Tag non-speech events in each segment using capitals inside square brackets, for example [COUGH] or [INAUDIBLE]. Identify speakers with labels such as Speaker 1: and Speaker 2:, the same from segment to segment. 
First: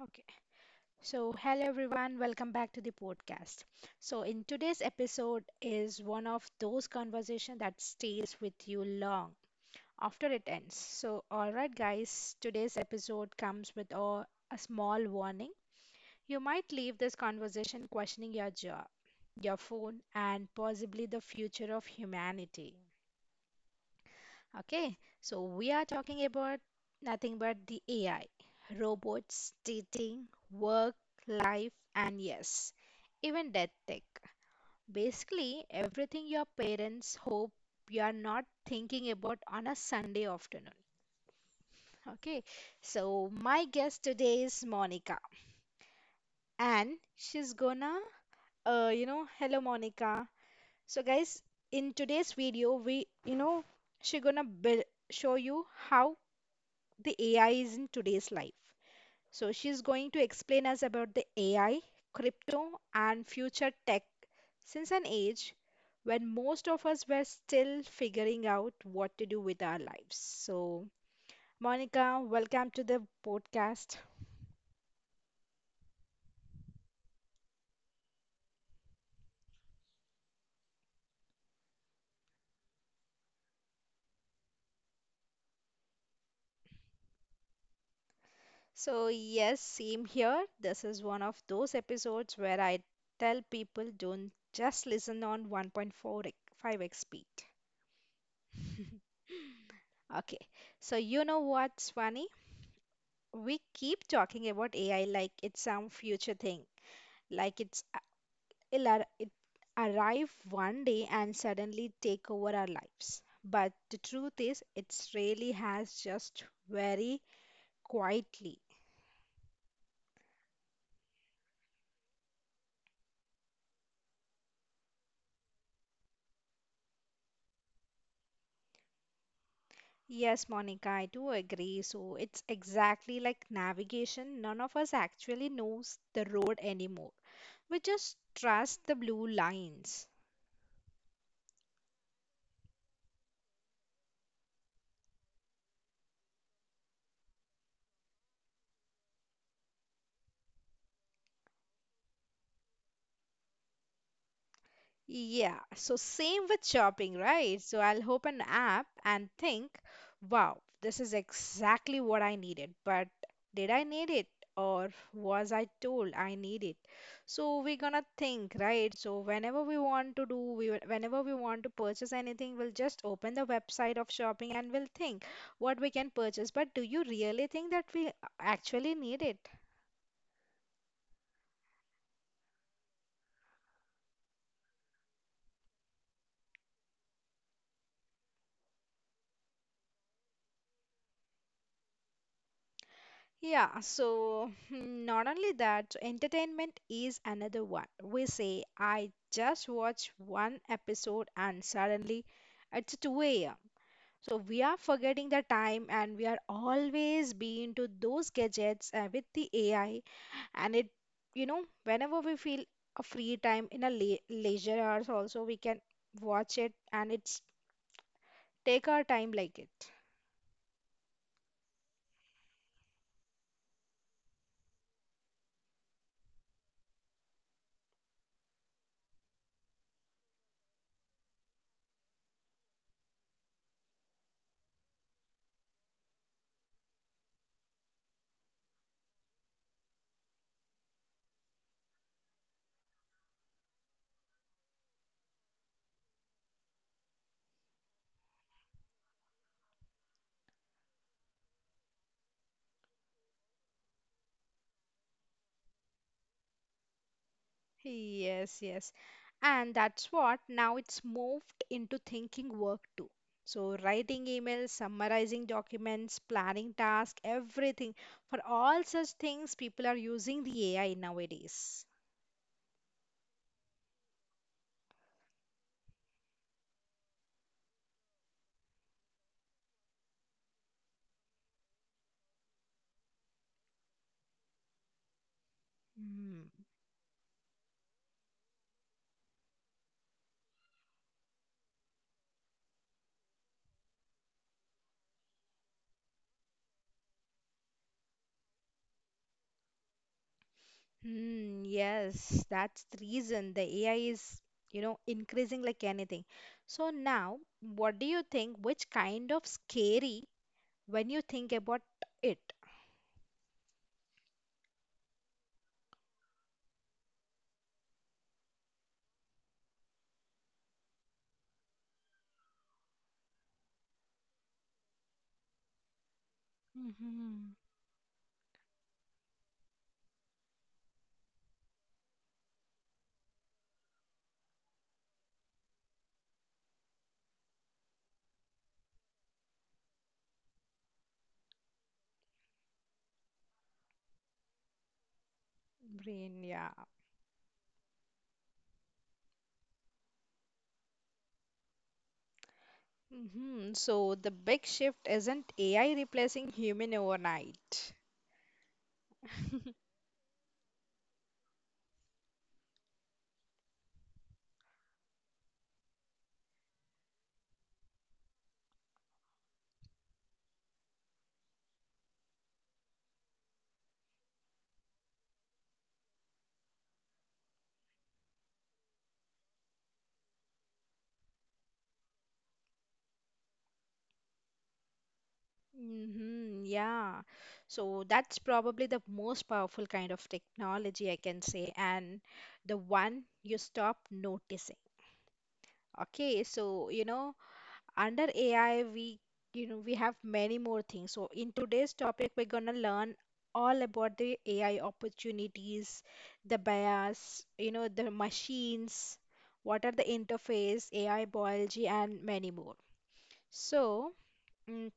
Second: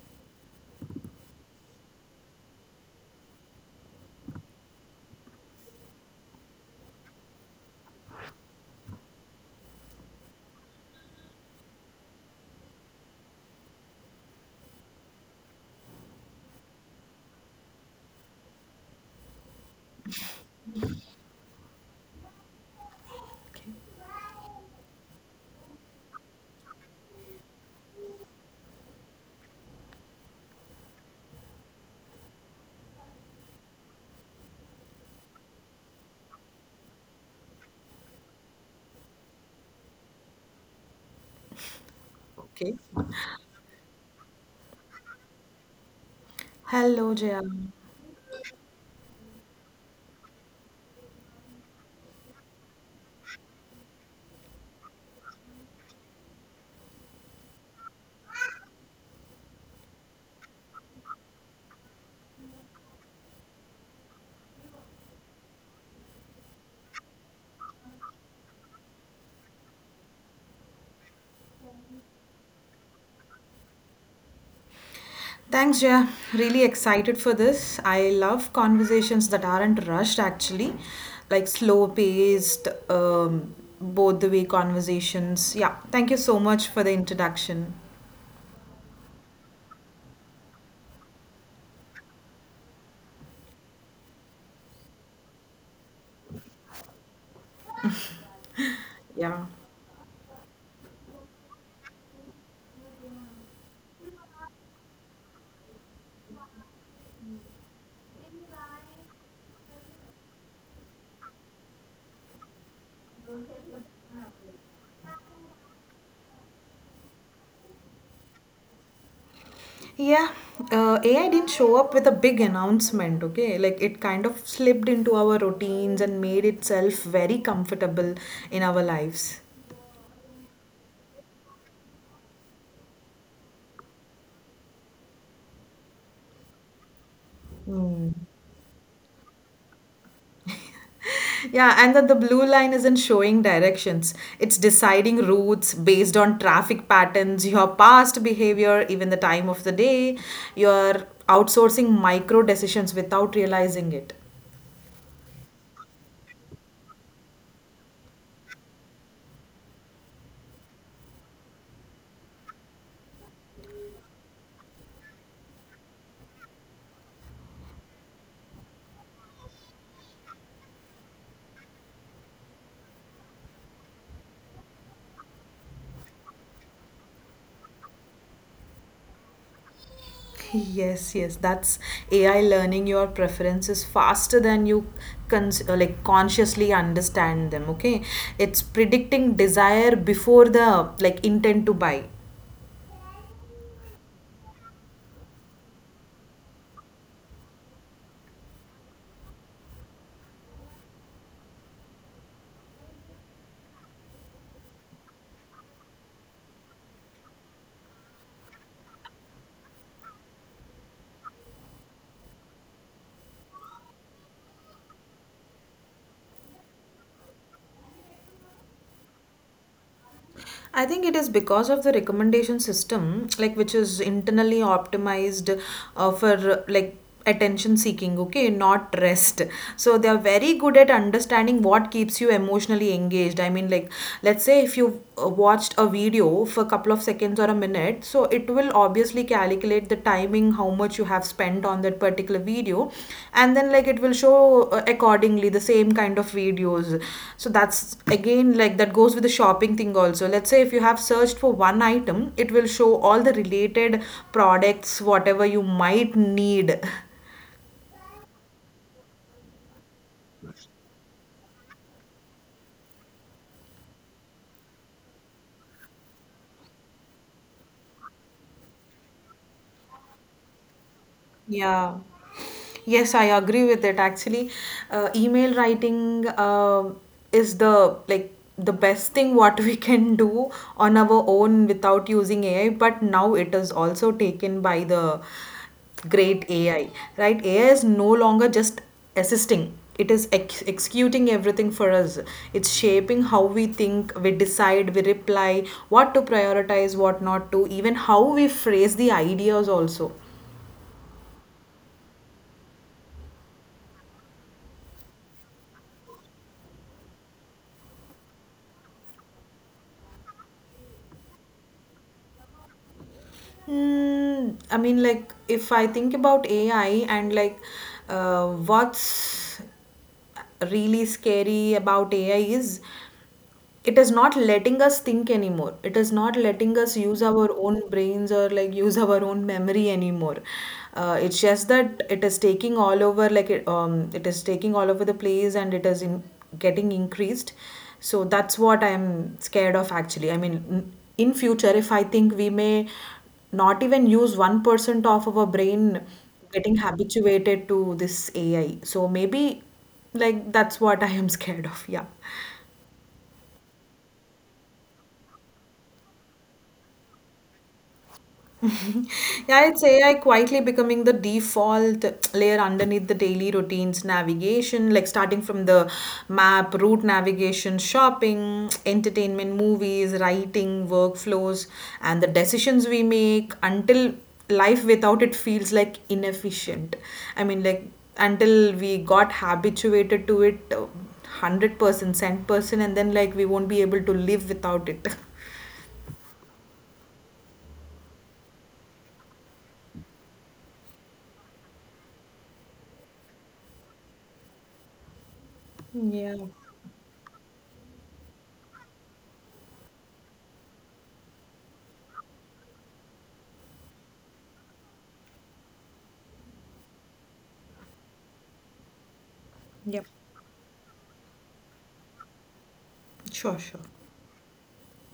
Speaker 1: Okay, so hello everyone, welcome back to the podcast. So in today's episode is one of those conversations that stays with you long after it ends. So all right guys, today's episode comes with a small warning. You might leave this conversation questioning your job, your phone and possibly the future of humanity. Okay, so we are talking about nothing but the AI, robots, dating, work, life, and yes, even death tech. Basically, everything your parents hope you are not thinking about on a Sunday afternoon. Okay,
Speaker 2: Okay.
Speaker 1: so my guest today is Monica,
Speaker 2: Hello,
Speaker 1: and
Speaker 2: Jaya.
Speaker 1: she's gonna, you know, hello Monica. So, guys, in today's video, she gonna show you how the AI is in today's life. So she's going to explain us about the AI, crypto, and future tech since an age when most of us were still figuring out what to do with our lives. So, Monica, welcome to the podcast.
Speaker 2: Thanks, Jaya. Really excited for this. I love conversations that aren't rushed, actually, like slow paced, both the way conversations. Yeah, thank you so much for the introduction.
Speaker 1: So, yes, same here. This is one of those episodes where I tell people don't just listen on 1.45x speed. [LAUGHS]
Speaker 2: Yeah.
Speaker 1: Okay, so you know what, Swani? We keep talking about AI like it's some future thing, like it's a- it'll ar- it arrive one day and suddenly take over our lives. But the truth is, it really has just very quietly.
Speaker 2: Yeah, AI didn't show up with a big announcement, okay? Like it kind of slipped into our routines and made itself very comfortable in our lives.
Speaker 1: Yes, Monica, I do agree. So it's exactly like navigation. None of us actually knows the road anymore. We
Speaker 2: Hmm.
Speaker 1: just trust the blue lines.
Speaker 2: [LAUGHS] Yeah, and that the blue line isn't showing directions. It's deciding routes based on traffic patterns, your past behavior, even the time of the day. You're outsourcing micro decisions without realizing it.
Speaker 1: Yeah, so same with shopping, right? So I'll open an app and think, wow, this is exactly what I needed, but did I need it or was I told I need it? So we're gonna think, right? So whenever we want to do, whenever we want to purchase anything, we'll just open the website of shopping and we'll think what we can purchase. But do you really think that we actually need it?
Speaker 2: Yes, yes, that's AI learning your preferences faster than you like consciously understand them, okay? It's predicting desire before the like intent to buy.
Speaker 1: Yeah, so not only that, entertainment is another one. We say, I just watched one episode and suddenly it's 2 a.m. So we are forgetting the time and we are always being to those gadgets with the AI. And whenever we feel a free time in a le leisure hours also, we can watch it and it's take our time like it.
Speaker 2: I think it is because of the recommendation system, like which is internally optimized for like attention seeking, okay, not rest. So they are very good at understanding what keeps you emotionally engaged. I mean, like let's say if you watched a video for a couple of seconds or a minute, so it will obviously calculate the timing how much you have spent on that particular video, and then like it will show accordingly the same kind of videos. So that's again like that goes with the shopping thing also. Let's say if you have searched for one item, it will show all the related products whatever you might need. [LAUGHS]
Speaker 1: Yes, yes. And that's what now it's moved into thinking work too. So writing emails, summarizing documents, planning tasks, everything. For all such things, people are using the AI nowadays.
Speaker 2: Yeah. Yes, I agree with it. Actually, email writing is the like the best thing what we can do on our own without using AI. But now it is also taken by the great
Speaker 1: Hmm.
Speaker 2: AI, right? AI is no longer just assisting. It is executing everything for us. It's shaping how we think, we decide, we reply, what to prioritize, what not to, even how we phrase the ideas also.
Speaker 1: Hmm, yes, that's the reason the AI is, you know, increasing like anything. So now, what do you think? Which kind of scary when you think about it?
Speaker 2: Mm, I mean, like, if I think about AI and like what's really scary about AI is it is not letting us think anymore. It is not letting us use our
Speaker 1: Hmm.
Speaker 2: own brains or like use [LAUGHS] our own memory anymore. It's just that it is taking all over, like it is taking all over the place and getting increased. So that's what I'm scared of actually. I mean, in future, if I think we may not even use 1% of our brain
Speaker 1: Brain, yeah.
Speaker 2: getting habituated to this AI. So maybe like that's what I am [LAUGHS] scared of. Yeah.
Speaker 1: Mhm. So the big shift isn't AI replacing human overnight.
Speaker 2: [LAUGHS] Yeah, it's
Speaker 1: [LAUGHS]
Speaker 2: AI quietly becoming the default layer underneath the daily routines, navigation, like starting from the map, route navigation, shopping, entertainment, movies, writing, workflows, and the decisions we make until life without it feels like inefficient. I mean, like until we got habituated to it 100%, cent percent, and then like we won't be able to live without it. [LAUGHS]
Speaker 1: Hmm, yeah. So that's probably the most powerful kind of technology I can say, and the one you stop noticing.
Speaker 2: Yeah.
Speaker 1: Okay, so you know, under AI, we we have many more things. So in today's topic, we're gonna learn all about the AI opportunities, the bias, you know, the machines, what are
Speaker 2: Yep.
Speaker 1: the interface, AI biology, and many more.
Speaker 2: Sure, sure.
Speaker 1: So, mm,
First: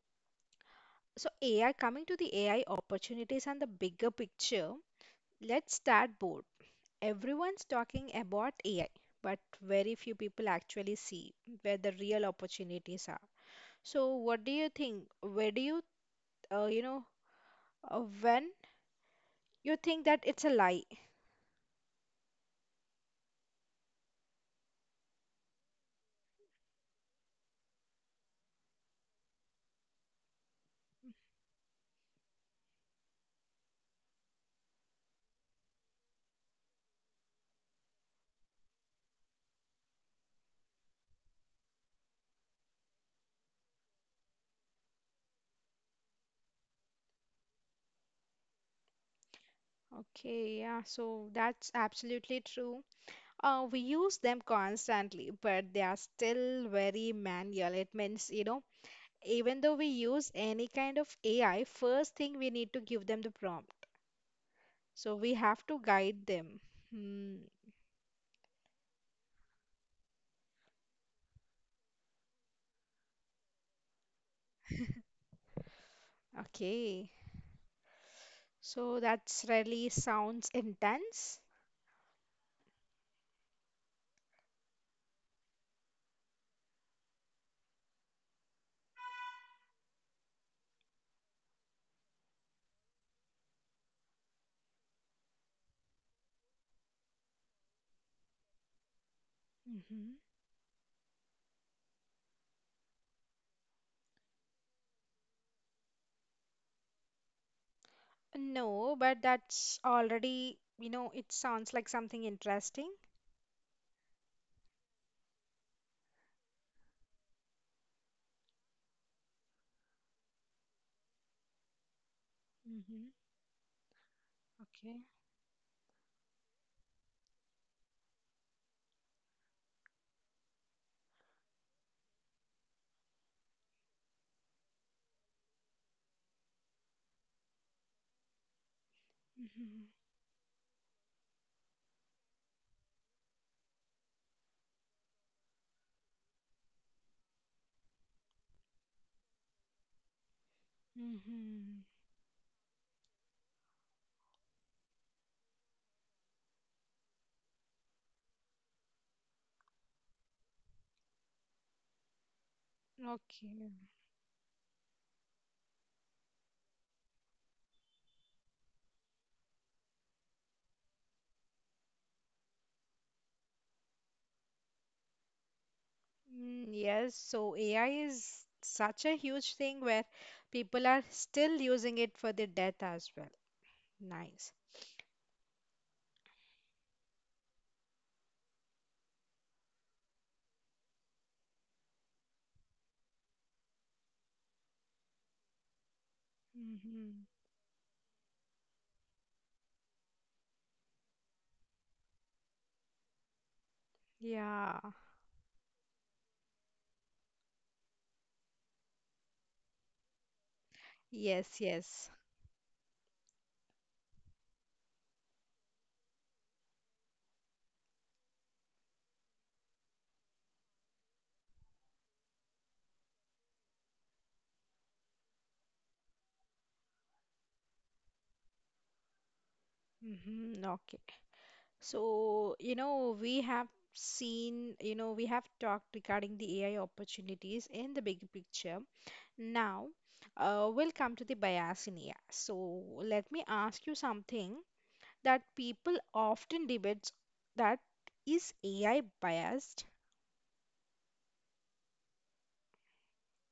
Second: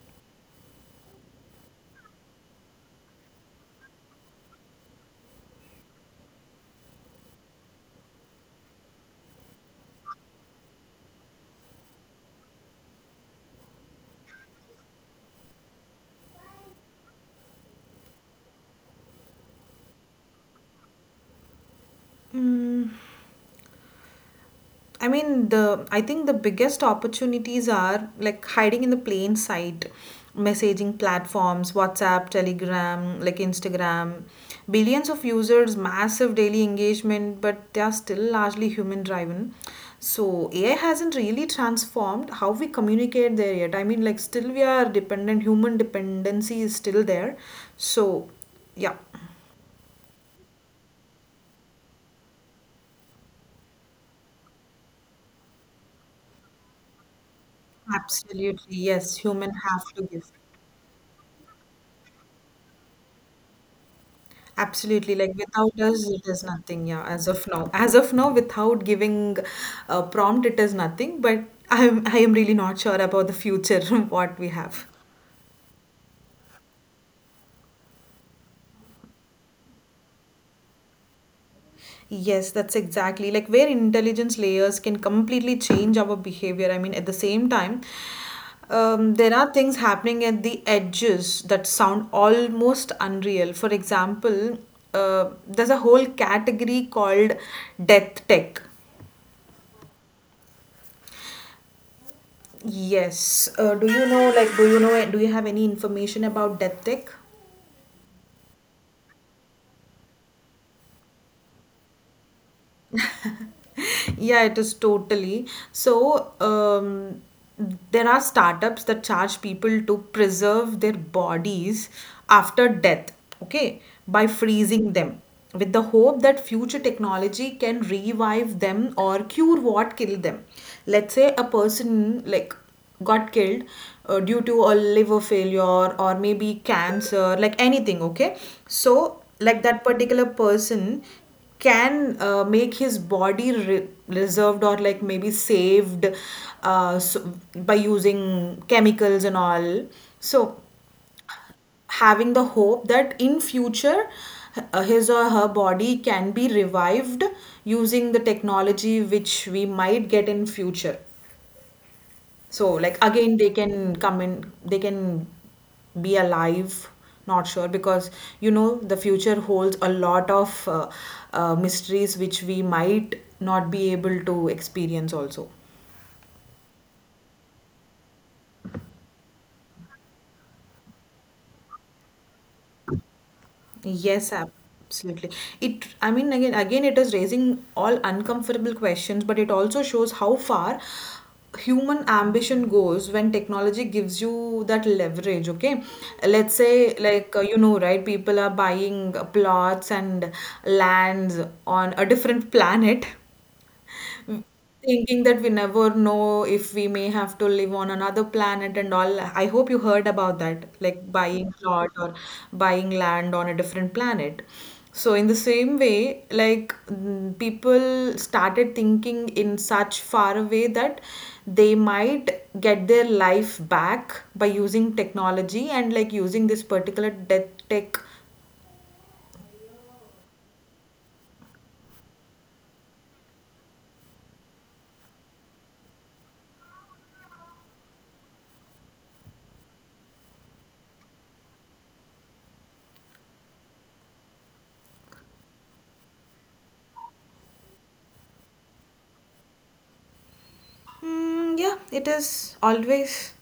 Speaker 1: so AI coming to the AI opportunities and the bigger picture. Let's start board. Everyone's talking about AI, but very few people actually see where the real opportunities are. So, what do you think? Where do you, you know, when you think that it's a lie?
Speaker 2: I mean, the I think the biggest opportunities are like hiding in the plain sight, messaging platforms, WhatsApp, Telegram, like Instagram, billions of users, massive daily engagement, but they are still largely human driven. So AI hasn't really transformed how we communicate there yet. I mean, like still we are dependent, human dependency is still there. So yeah,
Speaker 1: Okay, yeah, so that's absolutely true. We use them constantly, but they are still very manual. It means, you know,
Speaker 2: absolutely yes,
Speaker 1: even
Speaker 2: human
Speaker 1: though we
Speaker 2: have to
Speaker 1: use
Speaker 2: give.
Speaker 1: any kind of AI, first thing we need to give them the prompt. So
Speaker 2: Absolutely.
Speaker 1: we
Speaker 2: Like
Speaker 1: have to
Speaker 2: without us,
Speaker 1: guide
Speaker 2: it
Speaker 1: them.
Speaker 2: is nothing. Yeah,
Speaker 1: Hmm,
Speaker 2: as of now. As of now, without giving a prompt, it is nothing. But I am really not sure about the future, [LAUGHS] what we have.
Speaker 1: okay. So that's really sounds intense.
Speaker 2: Yes, that's exactly like where intelligence layers can completely change our behavior. I mean, at the same time, there are things happening at the edges that sound almost unreal. For example, there's a whole category called death tech.
Speaker 1: Mhm.
Speaker 2: Yes. Do you know, do you have any information about death tech?
Speaker 1: No, but that's already, you know, it sounds like something interesting.
Speaker 2: [LAUGHS] Yeah, it is totally. So, there are startups that charge people to preserve their bodies after
Speaker 1: Mm-hmm.
Speaker 2: death, okay, by
Speaker 1: Okay.
Speaker 2: freezing them with the hope that future technology can revive them or cure what killed them. Let's say a person like got killed due to a liver failure or maybe cancer, like anything, okay? So, like that particular person can make his body reserved or like maybe saved so, by using chemicals and all, so
Speaker 1: Mm-hmm. Mm-hmm.
Speaker 2: having the hope that in future his or her body can be revived using the technology which we might get in future, so like again they
Speaker 1: Okay.
Speaker 2: can come in, they can be alive. Not sure because you know the future holds a lot of mysteries which we might not be able to experience also.
Speaker 1: Mm, yes, so AI is such a huge thing where people are still using it for their death as well.
Speaker 2: Yes,
Speaker 1: Nice.
Speaker 2: absolutely. I mean, again, it is raising all uncomfortable questions, but it also shows how far human ambition goes when technology gives you that leverage. Okay, let's say,
Speaker 1: Mm-hmm.
Speaker 2: you know, right? People are buying plots and lands on a different planet.
Speaker 1: Yeah.
Speaker 2: Thinking that we never know if we may have to live on another planet and all. I hope you heard about that, like
Speaker 1: Yes,
Speaker 2: buying plot
Speaker 1: yes.
Speaker 2: or buying land on a different planet. So, in the same way, like mm, people started thinking in such far a way that they might get their life back by using technology and like using this particular death tech.
Speaker 1: Mm-hmm. Okay. So, you know, we have seen, you know, we have talked regarding the AI opportunities in the big picture. Now, we'll come to the bias in AI. So, let me ask you something that people often debate that is AI biased?
Speaker 2: Yeah, it is always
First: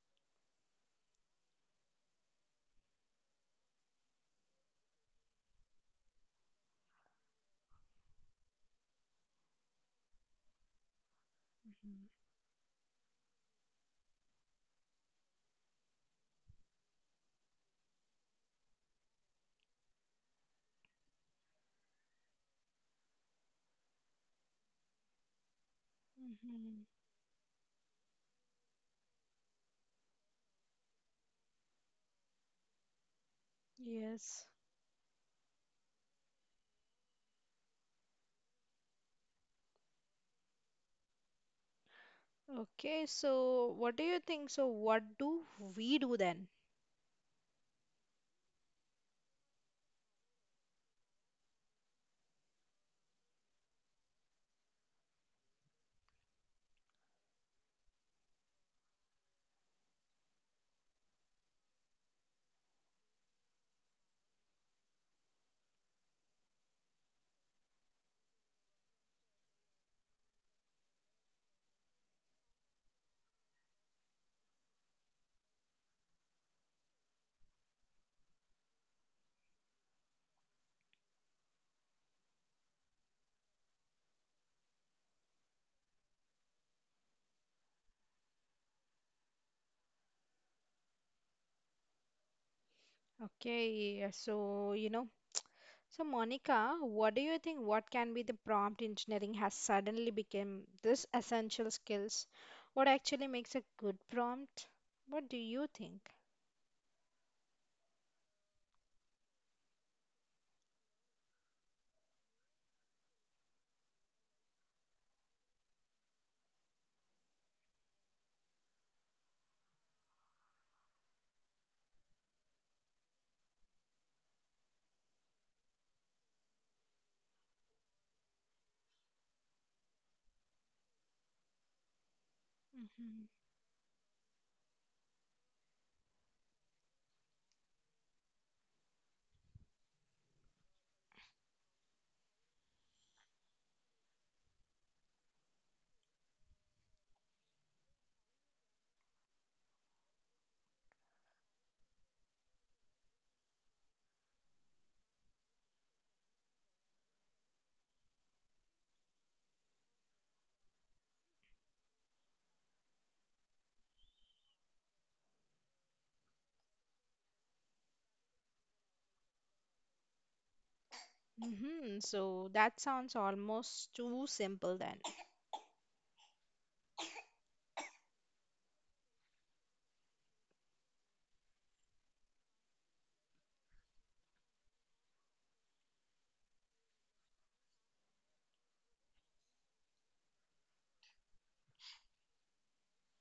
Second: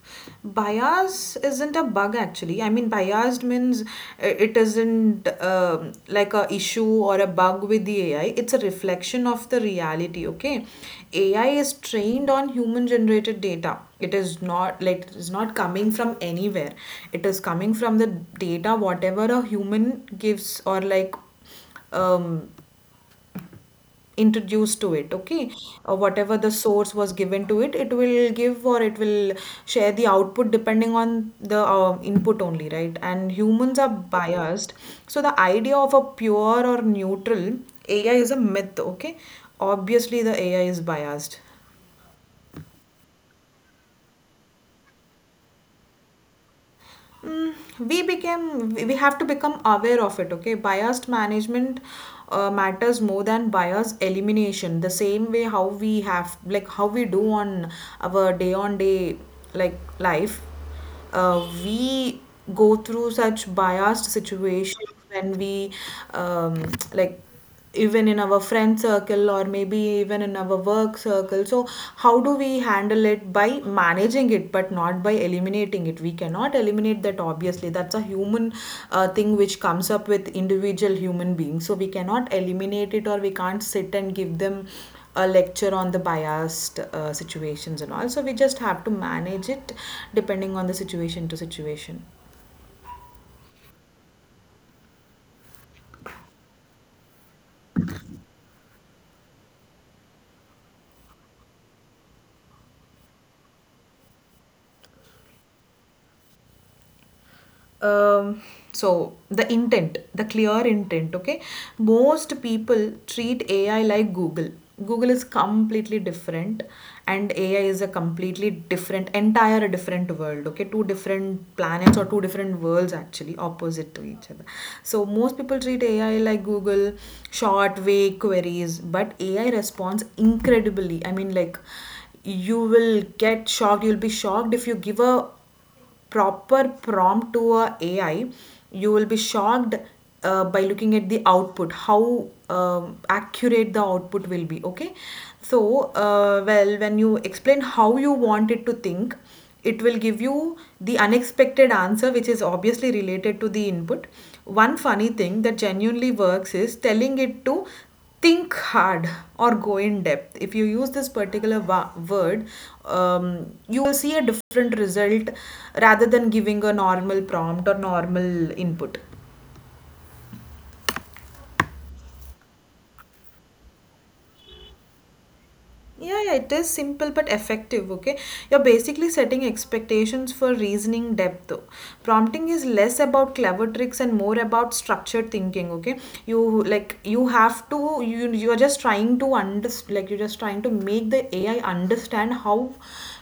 Speaker 2: bias isn't a bug actually. I mean, biased means it isn't like a issue or a bug with the AI. It's a reflection of the reality. Okay, AI is trained on human generated data. It is not like it is not coming from anywhere. It is coming from the data whatever a human gives or like um introduced to it, okay, or whatever the
Speaker 1: Mm-hmm.
Speaker 2: source was given to it, it will give or it will share the output depending on the input only, right? And humans are
Speaker 1: Yes.
Speaker 2: biased, so the idea of a pure or neutral AI is a myth, okay? Obviously the AI is biased.
Speaker 1: Okay, so what do you think? So, what do we do then?
Speaker 2: Mm, we have to become aware of it, okay. Biased management matters more than bias elimination, the same way how we have, like how we do on our day on day like life. We go through such biased situations when we um, like even in our friend circle or maybe even in our work circle, so how do we handle it? By managing it but not by eliminating it. We cannot eliminate that, obviously. That's a human thing which comes up with individual human beings, so we cannot eliminate it, or we can't sit and give them a lecture on the biased situations and all. So we just have to manage it depending on the situation to situation.
Speaker 1: Okay, so you know. So, Monica, what do you think? What can be the prompt engineering has suddenly become this essential skills? What actually makes a good prompt? What do you think?
Speaker 2: um, so the intent, the clear intent, okay. Most people treat AI like Google. Google is completely different and AI is a completely different, entire different world, okay. Two different planets or two different worlds, actually opposite to each other. So most people treat AI like Google, short vague queries, but AI responds incredibly. I mean, like you will get shocked. You'll be shocked. If you give a proper prompt to a AI, you will be shocked by looking at the output, how accurate the output will be. Okay, so when you explain how you want it to think, it will give you the unexpected answer, which is obviously related to the input. One funny thing that genuinely works is telling it to think hard or go in depth. If you use this particular word, you will see a different result rather than giving a normal prompt or normal input.
Speaker 1: Mm-hmm. So that sounds almost too simple then.
Speaker 2: Yeah, yeah, it is simple but effective, okay? You're basically setting expectations for reasoning depth, though. Prompting is less about clever tricks and more about structured thinking, okay? You have to, you're just trying to understand, like you're just trying to make the AI understand how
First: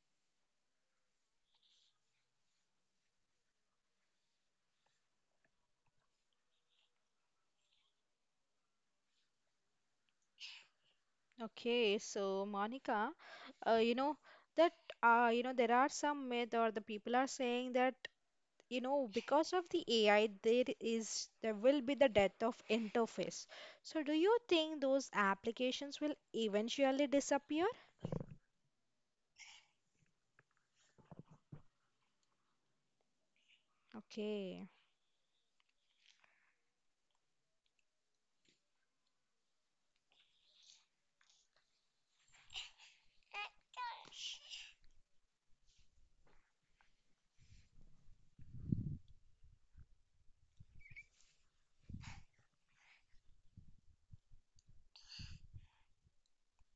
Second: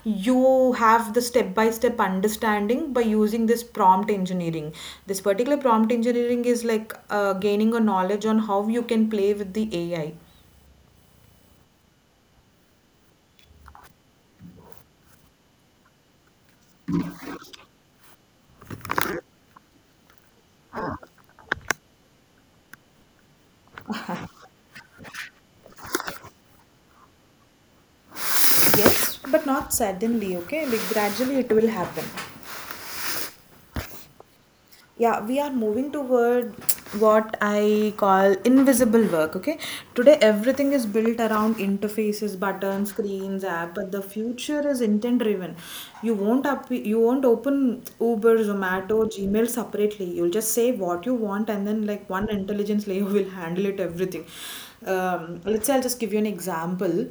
Speaker 2: you have the step by step understanding by using this prompt engineering. This particular prompt engineering is like gaining a knowledge on how you can play with the AI.
Speaker 1: Okay, so Monica, uh, you know that you know there are some myth or the people are saying that you know because of the AI there is there will be the death of interface, so do you think those applications will eventually disappear?
Speaker 2: Yes, but not suddenly, okay? Like gradually it will happen.
Speaker 1: Okay.
Speaker 2: Yeah, we are moving toward what I call invisible work, okay? Today everything is built around interfaces, buttons, screens, app, but the future is intent driven. You won't open Uber, Zomato, Gmail separately. You'll just say what you want and then like one intelligence layer will handle it everything. Let's say I'll just give you an example.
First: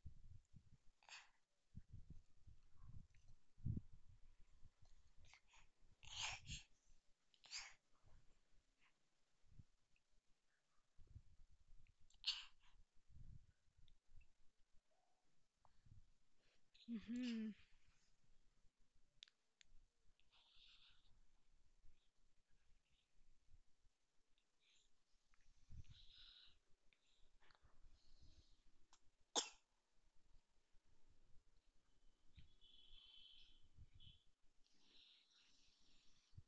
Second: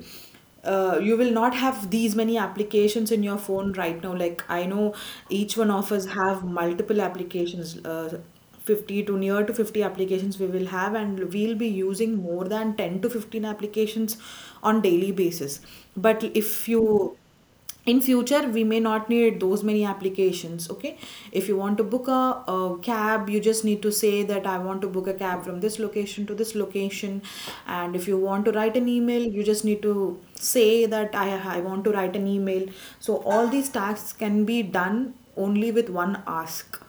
Speaker 2: You will not have these many applications in your phone right now. Like I know each one of us have multiple applications, 50 to near to 50 applications we will have, and we'll be using more than 10 to 15 applications on daily basis. But if you
Speaker 1: Mm-hmm.
Speaker 2: in future we may not need those many applications, okay? If you want to book a cab, you just need to say that I want to book a cab from this location to this location. And if you want to write an email, you just need to say that I want to write an email. So all these tasks can be done only with one ask.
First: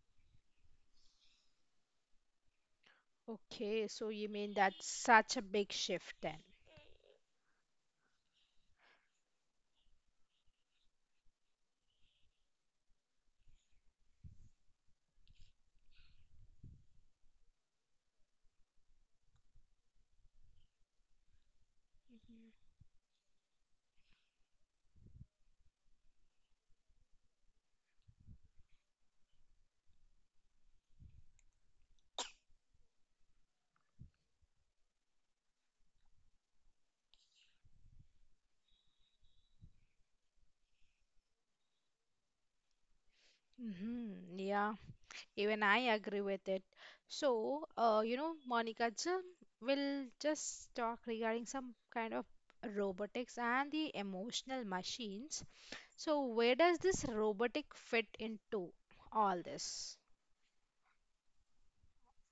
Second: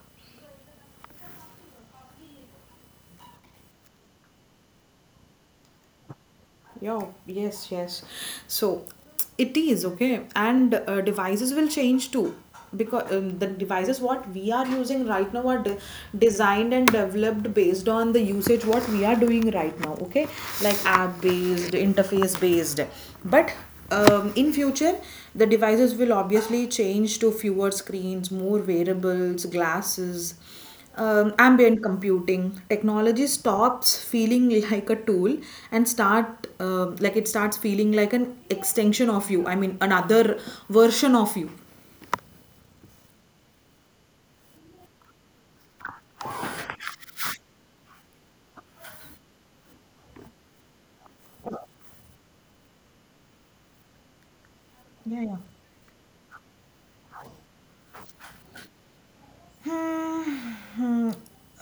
Speaker 1: Okay, so you mean that's such a big shift then?
Speaker 2: Yo, yes, yes. So it is okay, and devices will change too, because the devices what we are using right now are designed and developed based on the usage what we are doing right now. Okay, like app based, interface based, but in future the devices will obviously change to fewer screens, more variables, glasses. Ambient computing technology stops feeling [LAUGHS] like a tool and start like it starts feeling like an extension of you, I mean another version of you.
Speaker 1: Mm-hmm. Yeah, even I agree with it. So, you know, Monica, we'll just talk regarding some kind of robotics and the emotional machines.
Speaker 2: Yeah, yeah.
Speaker 1: So, where does this robotic fit into all this?
Speaker 2: Hmm.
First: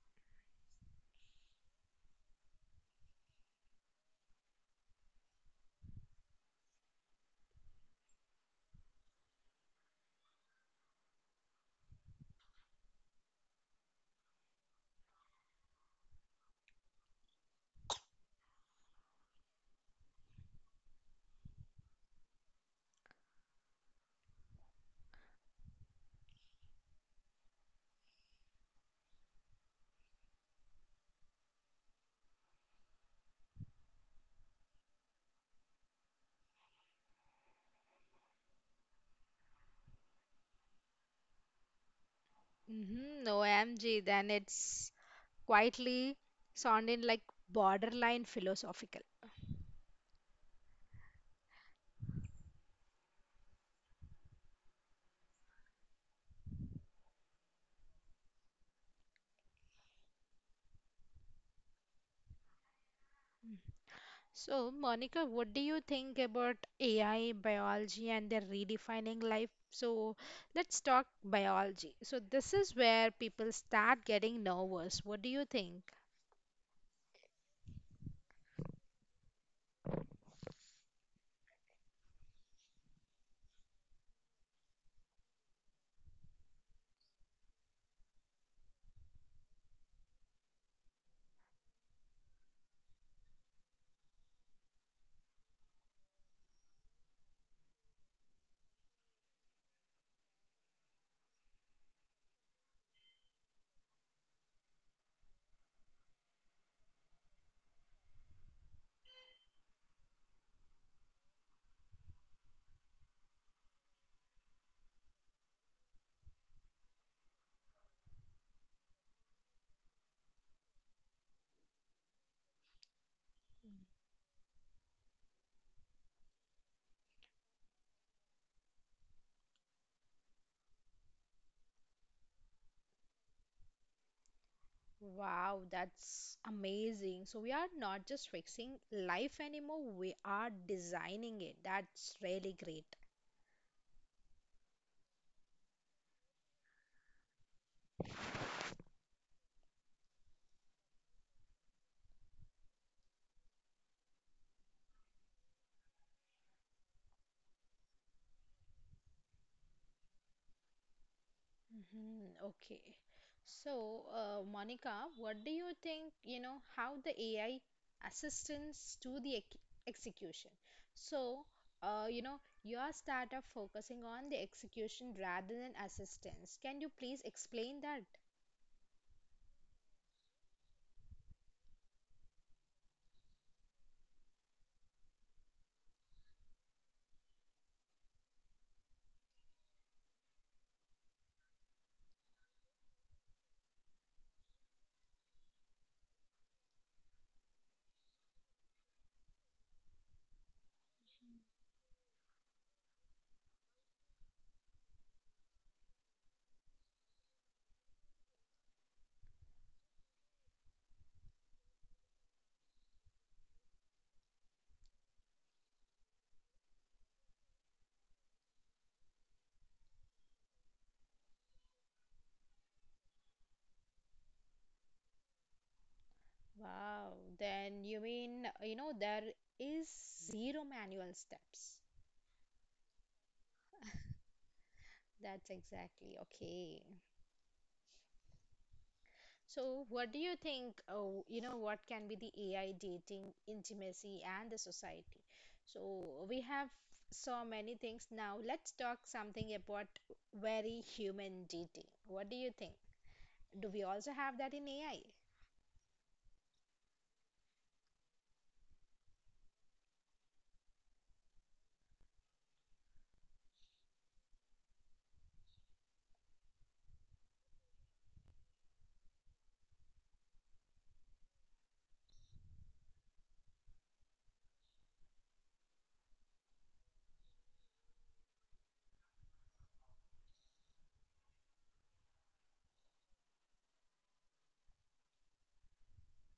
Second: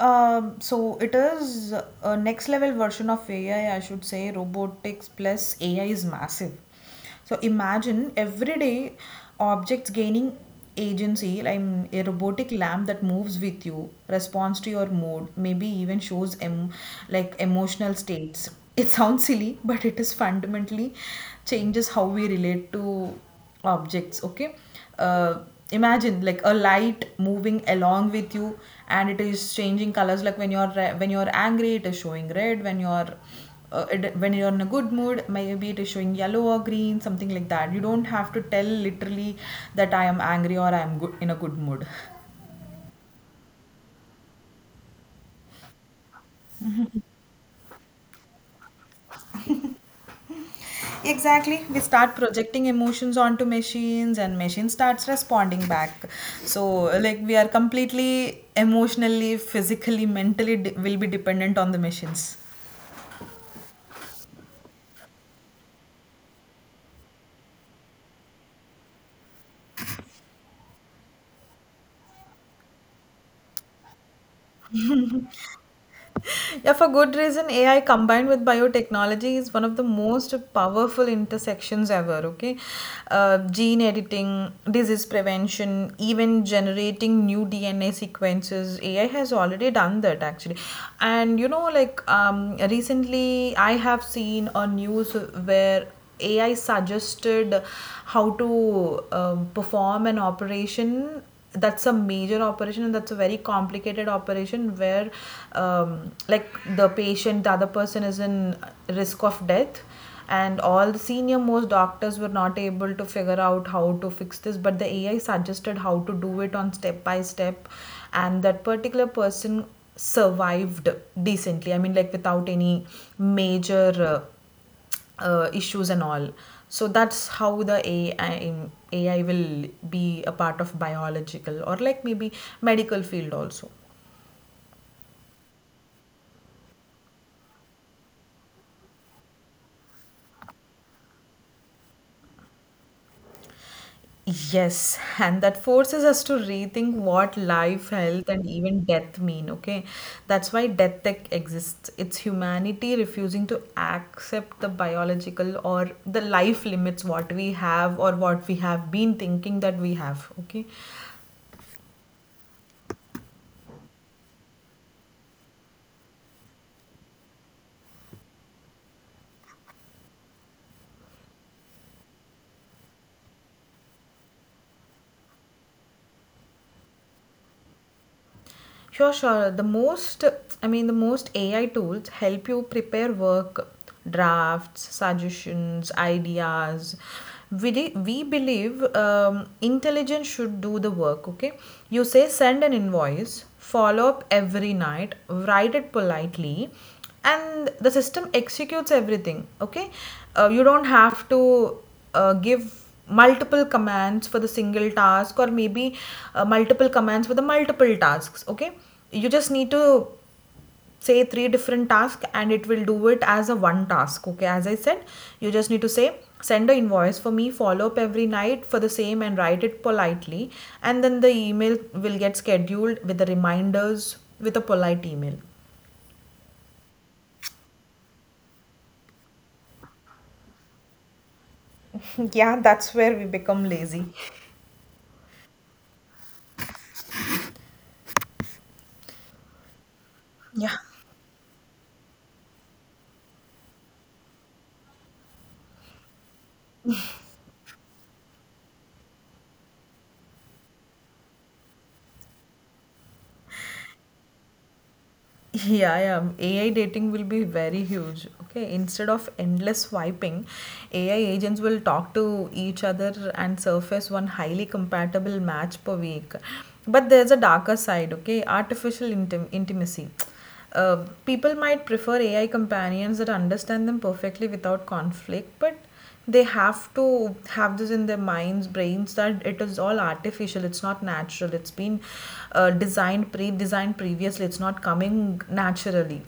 Speaker 2: So it is a next level version of AI, I should say. Robotics plus AI is massive. So imagine everyday objects gaining agency, like a robotic lamp that moves with you, responds to your mood, maybe even shows like emotional states. It sounds silly, but it is fundamentally changes how we relate to objects. Okay, uh, imagine like a light moving along with you, and it is changing colors, like when you're when you're angry it is showing red, when you're when you're in a good mood maybe it is showing yellow or green, something like that. You don't have to tell literally that I am angry or I am good, in a good mood.
Speaker 1: Mm-hmm, OMG, then it's quietly sounding like borderline philosophical.
Speaker 2: Exactly. We start projecting emotions onto machines and machine starts responding back. So like we are completely emotionally, physically, mentally will be dependent on the machines.
Speaker 1: So, Monica, what do you think about AI, biology, and their redefining life? So, let's talk biology. So, this is where people start getting nervous. What do you think?
Speaker 2: Yeah, for good reason, AI combined with biotechnology is one of the most powerful intersections ever. Okay, gene editing, disease prevention, even generating new DNA sequences. AI has already done that actually. And you know, like recently I have seen a news where AI suggested how to perform an operation. That's a major operation and that's a very complicated operation where like the patient, the other person is in risk of death, and all the senior most doctors were not able to figure out how to fix this, but the AI suggested how to do it on step by step, and that particular person survived decently, I mean like without any major uh, issues and all. So that's how the AI will be a part of biological or like maybe medical field also.
Speaker 1: Wow, that's amazing. So, we are not just fixing life anymore, we are designing it. That's really great.
Speaker 2: Yes, [LAUGHS] and that forces us to rethink what life, health, and even death mean, okay? That's why death tech exists. It's humanity refusing to accept the biological or the life limits what we have or what we have been thinking that we have, okay?
Speaker 1: Mhm, okay. So, Monica, what do you think, you know, how the AI assistants to the ec execution? So, you know, your startup focusing on the execution rather than assistance. Can you please explain that?
Speaker 2: Sure, sure. I mean, the most AI tools help you prepare work, drafts, suggestions, ideas. We believe intelligence should do the work, okay? You say send an invoice, follow up every night, write it politely, and the system executes everything, okay? You don't have to give multiple commands for the single task, or maybe multiple commands for the multiple tasks, okay? You just need to say three different tasks and it will do it as a one task, okay? As I said, you just need to say send an invoice for me, follow up every night for the same, and write it politely, and then the email will get scheduled with the reminders with a polite email.
Speaker 1: Wow, then you mean, you know, there is zero manual steps.
Speaker 2: [LAUGHS] Yeah, that's where we become lazy.
Speaker 1: That's exactly okay. So, what do you think?
Speaker 2: Yeah.
Speaker 1: Oh, you know, what can be the AI dating, intimacy, and the society? So, we have so many things now. Let's talk something about very human dating. What do you think? Do we also have that in AI?
Speaker 2: Yeah, yeah. AI dating will be very huge. Okay, instead of endless swiping, AI agents will talk to each other and surface one highly compatible match per week. But there's a darker side, okay? Artificial intimacy. People might prefer AI companions that understand them perfectly without conflict, but they have to have this in their minds, brains, that it is all artificial, it's not natural, it's been designed, pre-designed previously, it's not coming naturally.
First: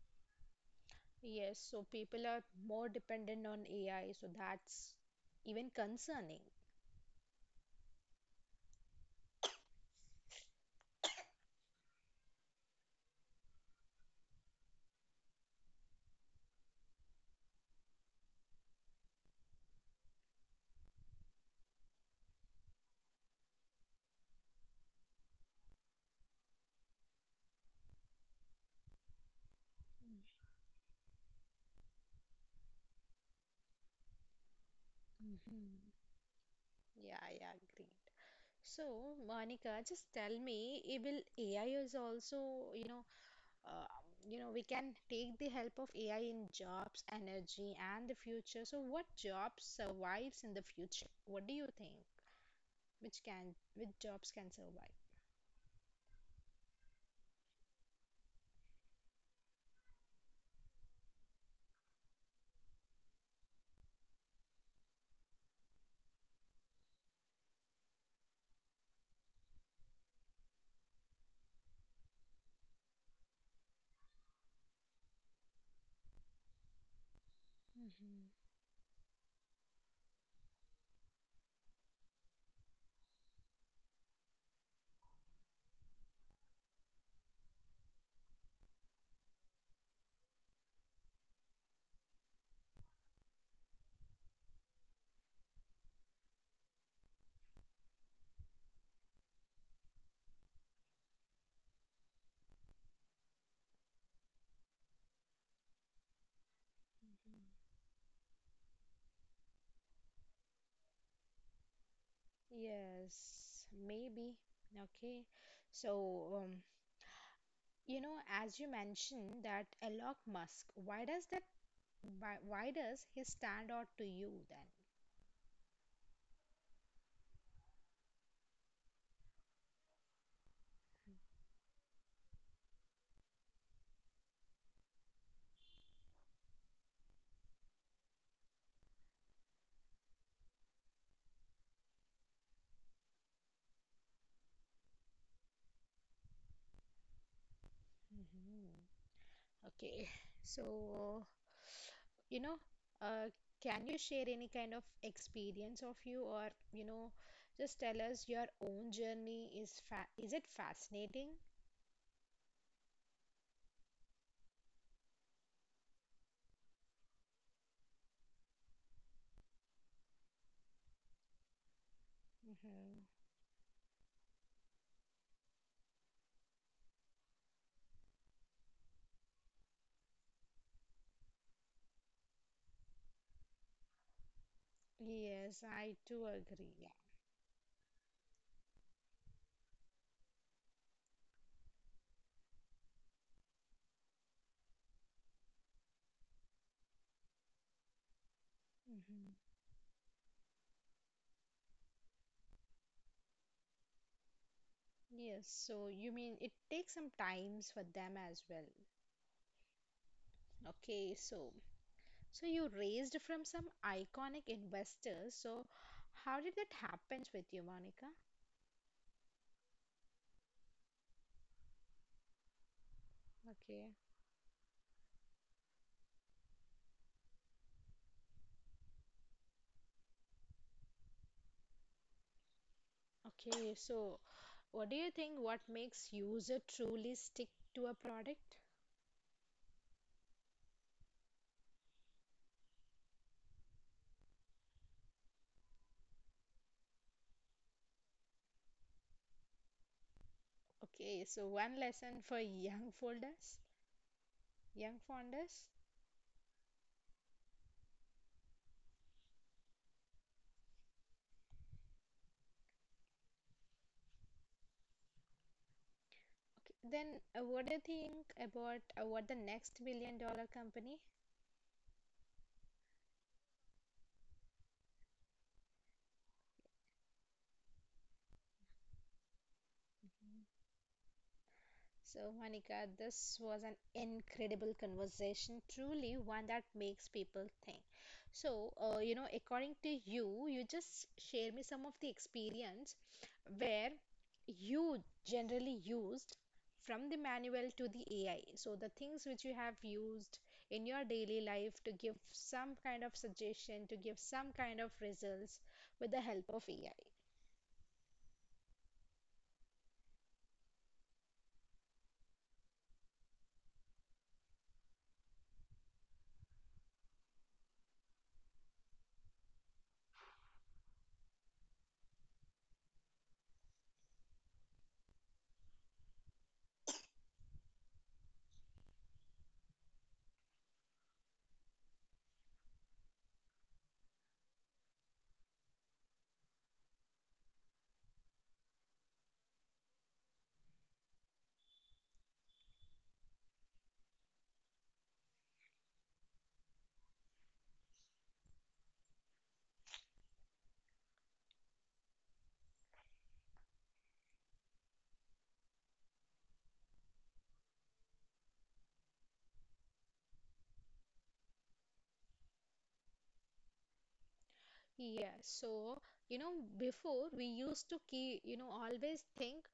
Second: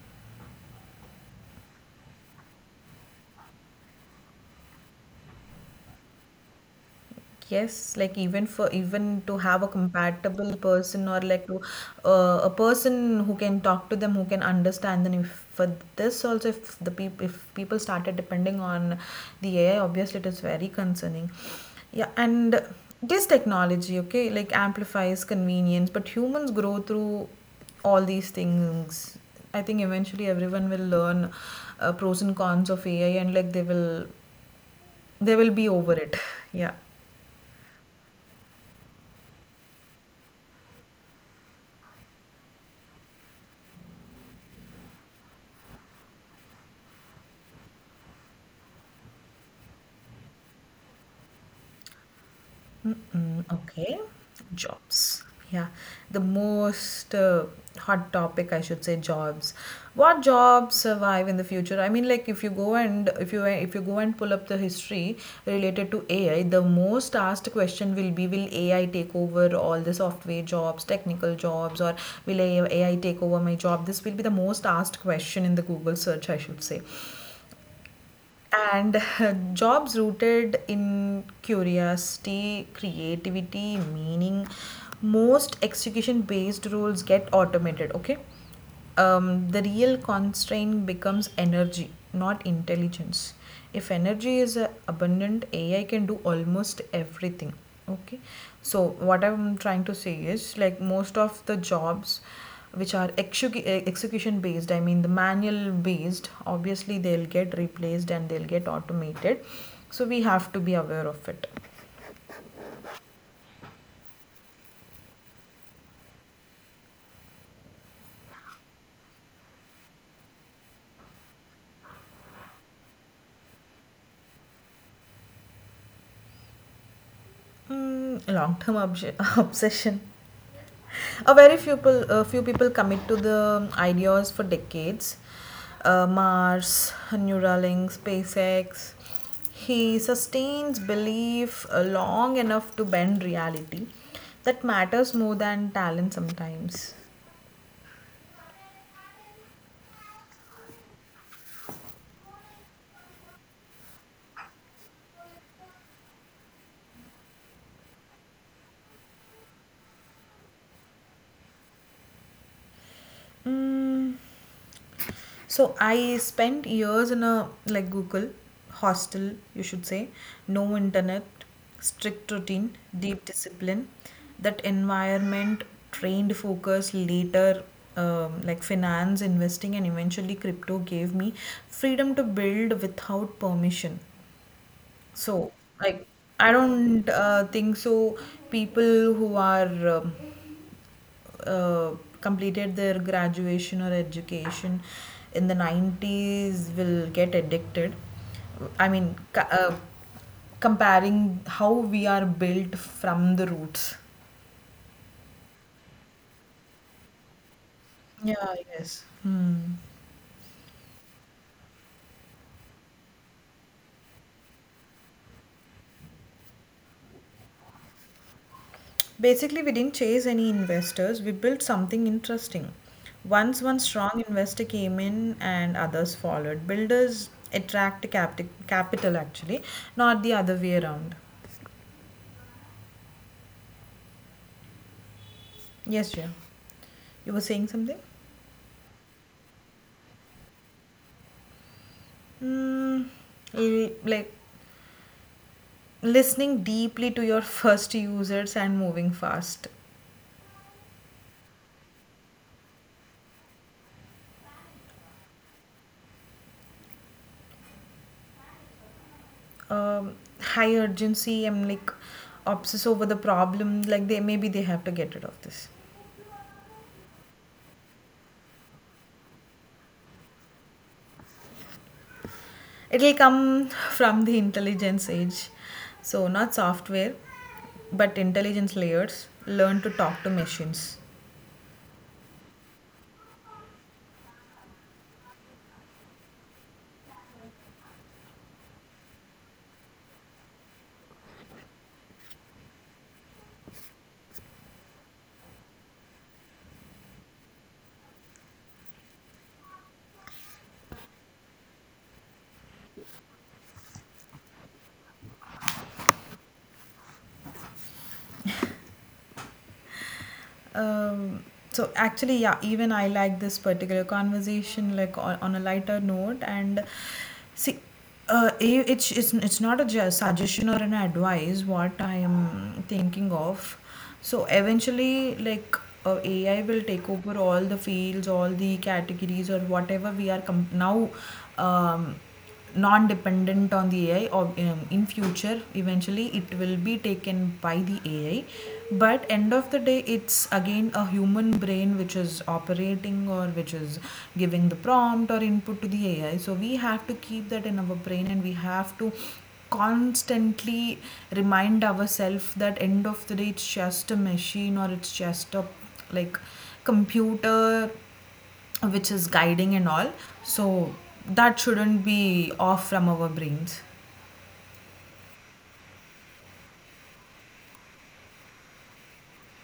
Speaker 1: Yes, so people are more dependent on AI, so that's even concerning.
Speaker 2: Yes, like even to have a compatible person, or like to a person who can talk to them, who can understand them. If for this also, if people started depending on the AI, obviously it is very concerning. Yeah, and this technology, okay, like amplifies convenience, but humans grow through all these things. I think eventually everyone will learn pros and cons of AI, and like they will be
Speaker 1: Mhm.
Speaker 2: over it. [LAUGHS] Yeah.
Speaker 1: Yeah, yeah, agree. So, Monica, just tell me, eh, will AI is also, uh, we can take the help of AI in jobs, energy, and the future. So, what job survives in the future? What do you think? Which
Speaker 2: Okay,
Speaker 1: jobs can survive?
Speaker 2: jobs. Yeah, the most hot topic, I should say, jobs. What jobs survive in the future? I mean, like if you go, and if you go and pull up the history related to AI, the most asked question will be, will AI take over all the software jobs, technical jobs, or will AI take over my job? This will be the most asked question in the Google search, I should say. And [LAUGHS] jobs rooted in curiosity, creativity, meaning. Most execution based roles get automated, okay? The real constraint becomes energy, not intelligence. If energy is abundant, AI can do almost everything, okay? So what I'm trying to say is, like most of the jobs which are execution based, I mean the manual based, obviously they'll get
Speaker 1: Hmm.
Speaker 2: replaced and they'll get automated. So we have to be aware of it.
Speaker 1: Yes, maybe. Okay. So, you know, as you mentioned that Elon Musk, why does he stand out to you
Speaker 2: Mm, long-term obs [LAUGHS] obsession. A very few people commit to the ideas for decades. Mars, Neuralink, SpaceX. He sustains belief long enough to bend reality. That matters more than talent sometimes.
Speaker 1: then? Okay, so you know, uh, can you share any kind of experience of you, or you know, just tell us your own journey, is fa is it fascinating?
Speaker 2: Mm. So I spent years in a like Google hostel, you should say, no internet, strict routine,
Speaker 1: Hmm.
Speaker 2: deep discipline. That environment trained focus later. Like finance, investing, and eventually crypto gave me freedom to build without permission. So,
Speaker 1: Yes, I
Speaker 2: like,
Speaker 1: do
Speaker 2: I
Speaker 1: agree. Yeah.
Speaker 2: don't think so. People who are uh, completed their graduation or education in the 90s will get addicted, I mean
Speaker 1: Hmm.
Speaker 2: comparing how we are built from the roots.
Speaker 1: Yes, so you mean it takes some times for them as
Speaker 2: Yeah,
Speaker 1: well.
Speaker 2: yes. Hmm.
Speaker 1: Okay, so so you raised from some iconic investors. So how did that happens with you, Monica?
Speaker 2: Basically we didn't chase any investors, we built something interesting. Once one
Speaker 1: Okay.
Speaker 2: strong investor came in and others followed. Builders attract capital actually, not the other way around.
Speaker 1: Okay, so what do you think what makes
Speaker 2: Yes, yeah,
Speaker 1: user truly
Speaker 2: you were
Speaker 1: stick
Speaker 2: saying
Speaker 1: to a
Speaker 2: something.
Speaker 1: product?
Speaker 2: Mm, like listening deeply to your first users and moving fast.
Speaker 1: Okay, so one lesson for young young founders.
Speaker 2: Um, High urgency. I'm like obsess over the problem. Like they maybe they have to get rid of this.
Speaker 1: Okay, then what do you think about what the next billion dollar company?
Speaker 2: It'll come [LAUGHS] from the intelligence age, so not software, but intelligence layers. Learn to talk to machines.
Speaker 1: So, Monica, this was an incredible conversation, truly one that makes people think. So, you know, according to you, you just share me some of the experience where you generally used from the manual to the AI. So the things which you have used in your daily life to give some kind of suggestion, to give some kind of results with the help of AI.
Speaker 2: Um, so actually, yeah, even I like this particular conversation, like on a lighter note. And see, it's it's not a suggestion or an advice what I am thinking of. So eventually, like AI will take over all the fields, all the categories, or whatever we are now. Um, Non-dependent on the AI, or in future eventually it will be taken by the AI. But end of the day it's again a human brain which is operating, or which is giving the prompt or input to the AI, so we have to keep that in our brain, and we have to constantly remind ourselves that end of the day it's just a machine, or it's just a like computer which is guiding and all. So that shouldn't be off from our brains.
Speaker 1: Yeah, so you know, before we used to keep, you know, always think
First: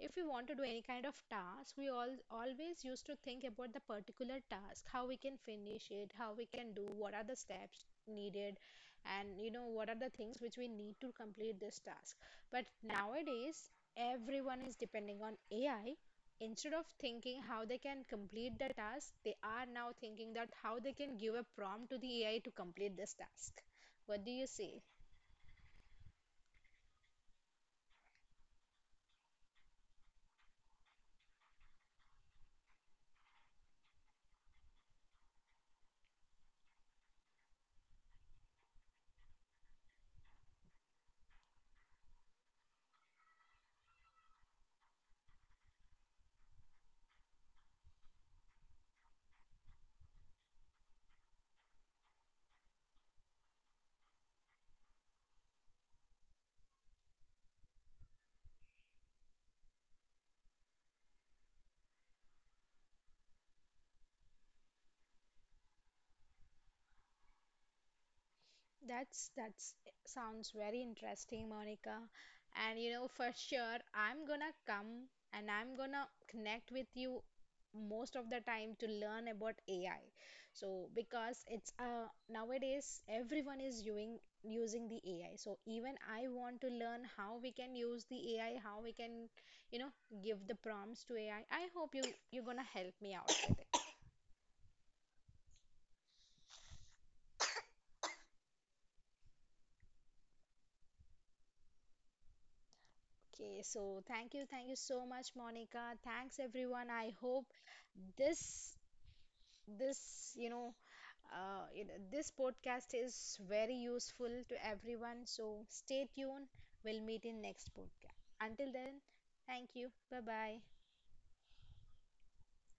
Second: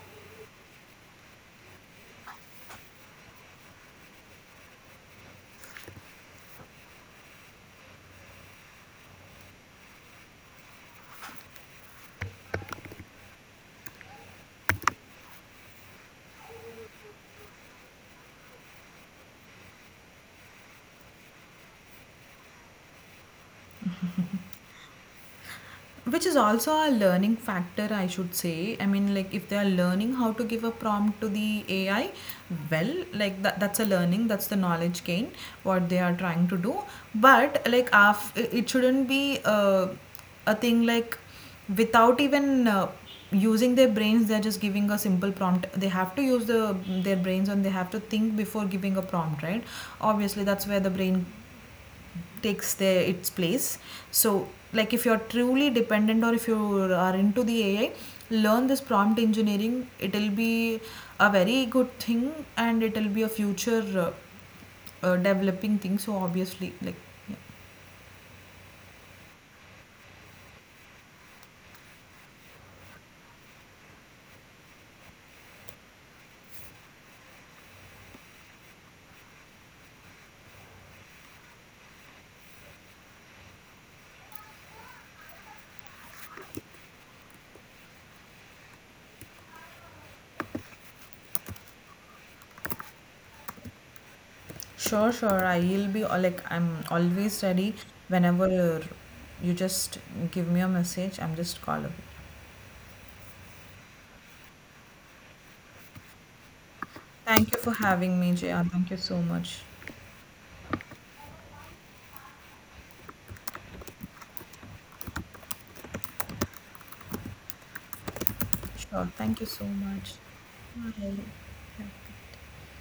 Speaker 1: if we want to do any kind of task, we all always used to think about the particular task, how we can finish it, how we can do, what are the steps needed, and you know, what are the things which we need to complete this task. But nowadays, everyone is depending on AI. Instead of thinking how they can complete the task, they are now thinking that how they can give a prompt to the AI to complete this task. What do you say?
Speaker 2: Which is also a learning factor, I should say. I mean like if they are learning how to give a prompt to the AI, well like that, that's a learning, that's the knowledge gain what they are trying to do. But like it shouldn't be a thing like without even using their brains they're just giving a simple prompt. They have to use the their brains, and they have to think before giving a prompt, right? Obviously that's where the brain takes their its place. So like if you're truly dependent, or if you are into the AI, learn this prompt engineering, it'll be a very good thing, and it'll be a future developing thing. So obviously like, yeah.
Speaker 1: That's sounds very interesting, Monica. And you know, for sure, I'm gonna come and I'm gonna connect with you most of the time to learn about AI. So because it's nowadays everyone is using using the AI. So even I want to learn how we can use the AI, how we can, you know, give the prompts to AI. I hope you're gonna help me out with it.
Speaker 2: Sure, sure. I will be like I'm always ready whenever you just give me a message. I'm just callable.
Speaker 1: Okay, so thank you so much, Monica. Thanks everyone. I hope
Speaker 2: Thank you for having me, Jaya.
Speaker 1: this
Speaker 2: Thank you so much.
Speaker 1: this this podcast is very useful to everyone. So stay tuned. We'll meet in next podcast. Until then,
Speaker 2: Sure. Thank you so
Speaker 1: thank you.
Speaker 2: much.
Speaker 1: Bye bye.